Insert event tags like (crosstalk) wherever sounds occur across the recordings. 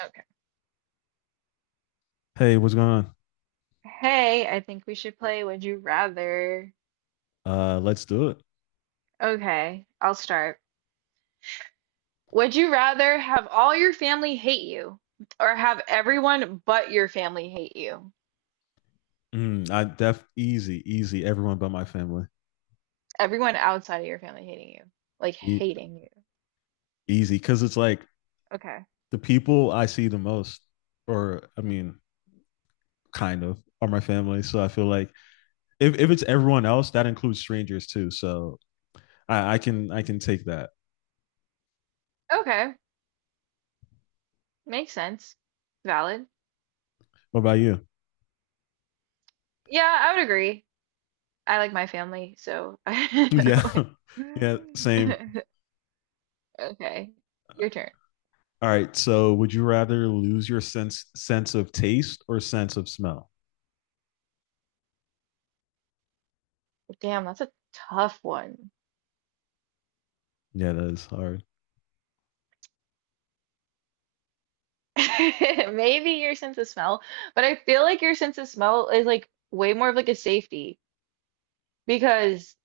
Okay. Hey, what's going on? Hey, I think we should play Would You Rather. Let's do it. Okay, I'll start. Would you rather have all your family hate you or have everyone but your family hate you? Mm, I def easy, easy. Everyone but my family. Everyone outside of your family hating you. Like E- hating you. Easy, because it's like Okay. the people I see the most, or I mean, kind of, are my family. So I feel like if it's everyone else, that includes strangers too. So I can take that. Okay. Makes sense. Valid. What about you? Yeah, I would agree. I like my family, so (laughs) (laughs) I Yeah, like (laughs) yeah, same. (laughs) okay. Your turn. All right. So would you rather lose your sense of taste or sense of smell? Damn, that's a tough one. Yeah, that is hard. (laughs) Maybe your sense of smell, but I feel like your sense of smell is like way more of like a safety because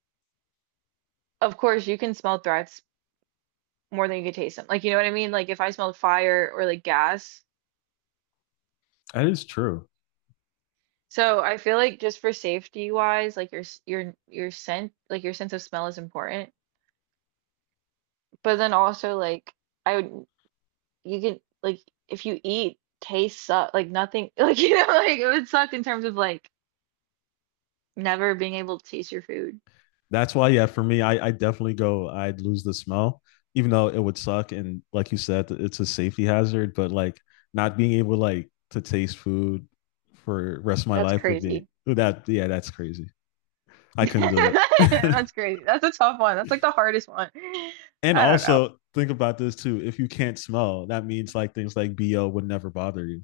of course you can smell threats more than you can taste them. Like, you know what I mean? Like if I smelled fire or like gas. That is true. So I feel like just for safety wise, like your your scent, like your sense of smell is important. But then also like I would you can like if you eat, taste suck like nothing (laughs) like, like it would suck in terms of like never being able to taste your food. That's why, yeah, for me, I definitely go, I'd lose the smell, even though it would suck. And like you said, it's a safety hazard, but like not being able like to taste food for the rest of my That's life would be crazy. that yeah, that's crazy. I couldn't do (laughs) it. That's crazy. That's a tough one. That's like the hardest one. (laughs) And I don't know. also think about this too. If you can't smell, that means like things like BO would never bother you.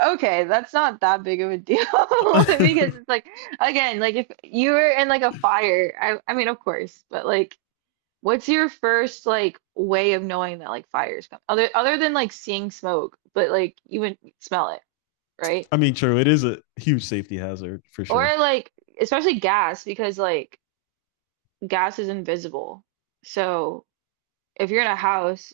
Okay, that's not that big of a deal (laughs) (laughs) because it's like again, like if you were in like a fire, I mean of course, but like what's your first like way of knowing that like fire's coming? Other than like seeing smoke, but like you would smell it, right? I mean, true, it is a huge safety hazard for sure. Or like especially gas because like gas is invisible. So if you're in a house,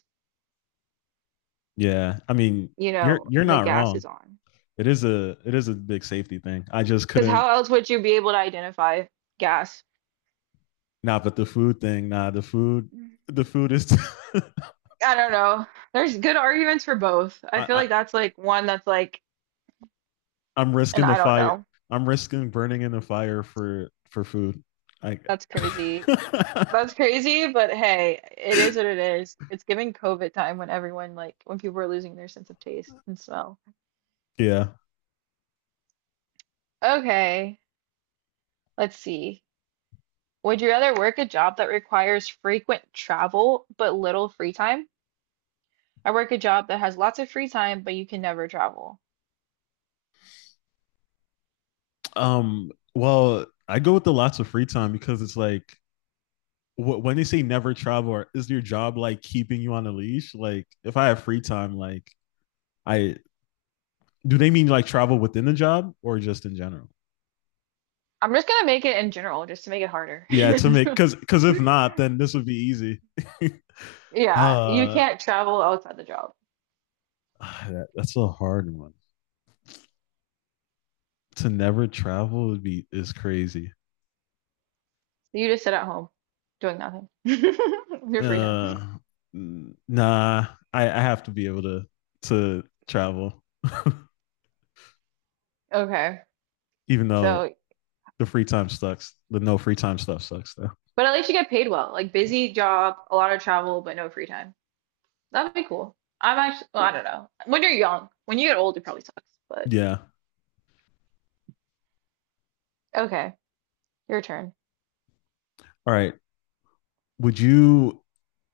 Yeah. I mean, you know, you're and the not gas wrong. is on. It is a big safety thing. I just Because couldn't how else would you be able to identify gas? nah, but the food thing, nah, the food is. (laughs) I don't know. There's good arguments for both. I I, feel I, like that's like one that's like, I'm and risking the I don't fire. know. I'm risking burning in the fire for food. I. That's crazy. (laughs) That's crazy, but hey, it is what it is. It's giving COVID time when everyone like when people are losing their sense of taste and smell. yeah. Okay, let's see. Would you rather work a job that requires frequent travel but little free time? I work a job that has lots of free time, but you can never travel. Well, I go with the lots of free time because it's like when they say never travel, is your job like keeping you on a leash? Like, if I have free time, like I do, they mean like travel within the job or just in general? I'm just gonna make it in general just to make it harder. Yeah, to make (laughs) because if not, then this would be easy. (laughs) Yeah, you uh can't travel outside the job. That's a hard one. To never travel would be is crazy. You just sit at home doing nothing. (laughs) Your free time. Uh, nah, I have to be able to travel, Okay. even though So, the free time sucks. The no free time stuff sucks though. but at least you get paid well. Like busy job, a lot of travel, but no free time. That'd be cool. I'm actually, well, I don't know. When you're young, when you get old, it probably sucks, but Yeah. okay. Your turn. All right. Would you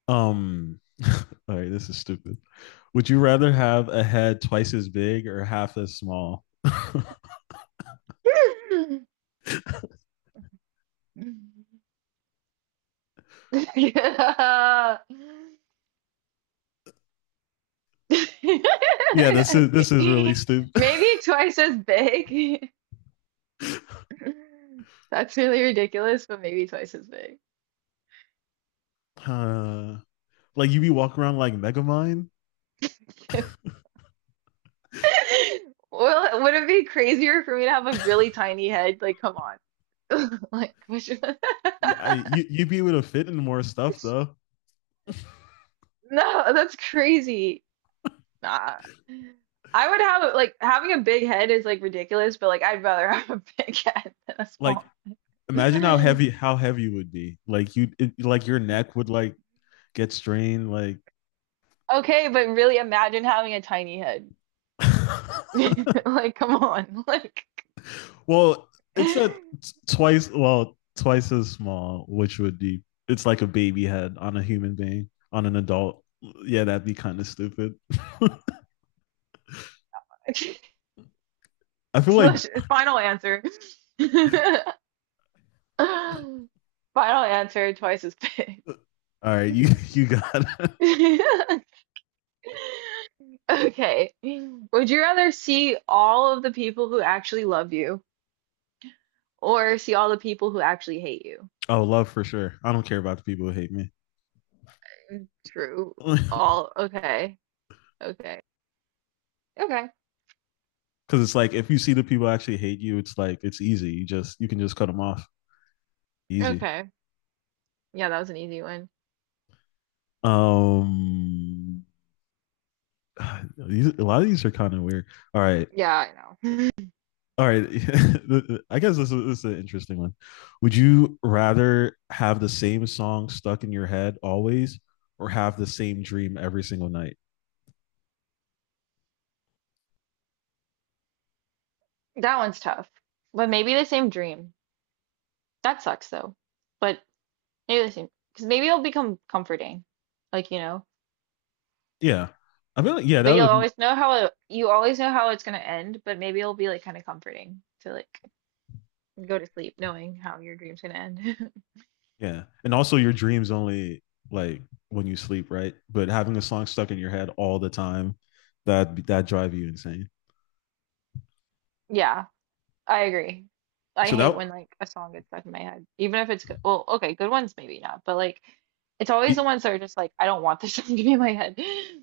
um? (laughs) All right. This is stupid. Would you rather have a head twice as big or half as small? (laughs) (laughs) Yeah. Yeah. (laughs) This is really stupid. (laughs) Maybe twice as big. (laughs) (laughs) That's really ridiculous, but maybe twice as big. Uh, like you be walking around like Megamind. (laughs) Well, would it be crazier for me to have a really tiny head? Like, come on. (laughs) Like, which... (laughs) Yeah, you you'd be able to fit in more stuff though. No, that's crazy. Nah. I would have like having a big head is like ridiculous, but like I'd rather have a (laughs) big head than a Like small. imagine One. How heavy you would be. Like you it, like your neck would like get strained. Like (laughs) Okay, but really imagine having a tiny head. (laughs) (laughs) Like, come on. Like, well, it's a (laughs) twice as small, which would be it's like a baby head on a human being on an adult. Yeah, that'd be kind of stupid. I feel like (laughs) final answer. (laughs) (laughs) all Final answer, twice as big. right, you (laughs) you got it. (laughs) Okay. Would you rather see all of the people who actually love you or see all the people who actually hate you? Oh love for sure. I don't care about the people who hate me. Mm, true. (laughs) Because All. Okay. Okay. Okay. it's like if you see the people actually hate you, it's like it's easy. You can just cut them off. Easy. Okay. Yeah, that was an easy one. Um, (sighs) these, a lot of these are kind of weird. All right. Yeah, I know. All right. (laughs) I guess this is an interesting one. Would you rather have the same song stuck in your head always or have the same dream every single night? That one's tough. But maybe the same dream. That sucks though. But maybe the same, because maybe it'll become comforting. Like, you know. Yeah. I mean, yeah, that But you'll would, always know how it, you always know how it's gonna end, but maybe it'll be like kind of comforting to like go to sleep knowing how your dream's gonna end. (laughs) yeah. And also, your dreams only like when you sleep, right? But having a song stuck in your head all the time, that drive you insane. Yeah, I agree. I So hate that, when like a song gets stuck in my head, even if it's good. Well, okay, good ones maybe not, but like it's always the ones that are just like I don't want this (laughs) song to be in my head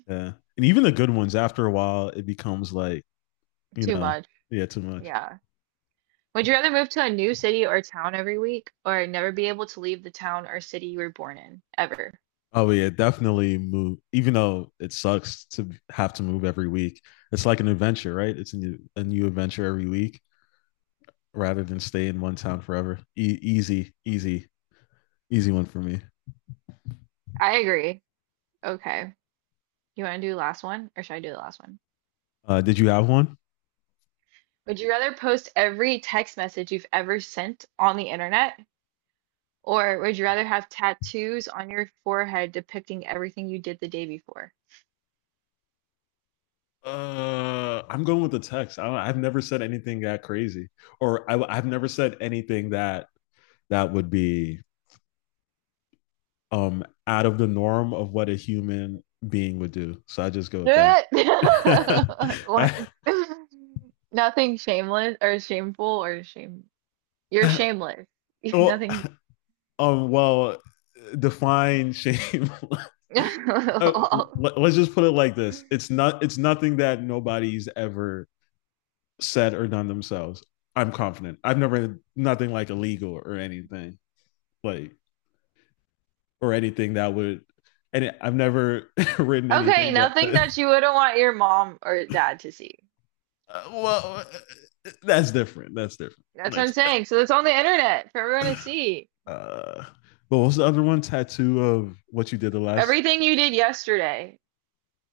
yeah. And even the good ones, after a while, it becomes like, (laughs) you too know, much. yeah, too much. Yeah. Would you rather move to a new city or town every week or never be able to leave the town or city you were born in ever? Oh, yeah, definitely move. Even though it sucks to have to move every week, it's like an adventure, right? It's a new adventure every week rather than stay in one town forever. Easy, easy, easy one for me. I agree. Okay. You want to do the last one or should I do the last one? Did you have one? Would you rather post every text message you've ever sent on the internet, or would you rather have tattoos on your forehead depicting everything you did the day before? (laughs) I'm going with the text. I've never said anything that crazy, or I've never said anything that that would be out of the norm of what a human being would do. So I just go with Like, that. (laughs) what? I, (laughs) Nothing shameless or shameful or shame. You're shameless. (laughs) well, Nothing. Well, define shame. (laughs) (laughs) Let us just put it like this: it's not. It's nothing that nobody's ever said or done themselves. I'm confident. I've never nothing like illegal or anything like or anything that would. And I've never (laughs) written Okay, anything that. nothing that you wouldn't want your mom or dad to see. uh, well, uh, that's different. That's different. That's what That's. I'm saying. So it's on the internet for everyone to see. Uh, but what's the other one? Tattoo of what you did the last Everything you did yesterday.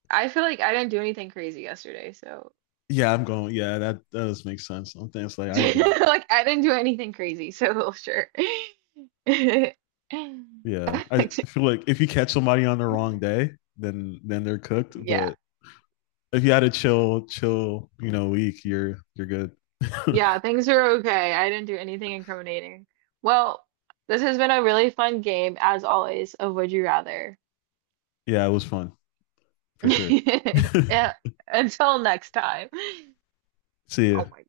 I feel like I didn't do anything crazy yesterday, so yeah, I'm going. Yeah, that does make sense. Something it's like (laughs) I do. like I didn't do anything crazy, so (laughs) sure. (laughs) Yeah, I feel like if you catch somebody on the wrong day, then they're cooked. Yeah. But if you had a chill, you know, week, you're good. (laughs) Yeah, things are okay. I didn't do anything incriminating. Well, this has been a really fun game, as always, of Would You Rather. Yeah, it was fun for sure. (laughs) (laughs) Yeah, until next time. See ya. Oh my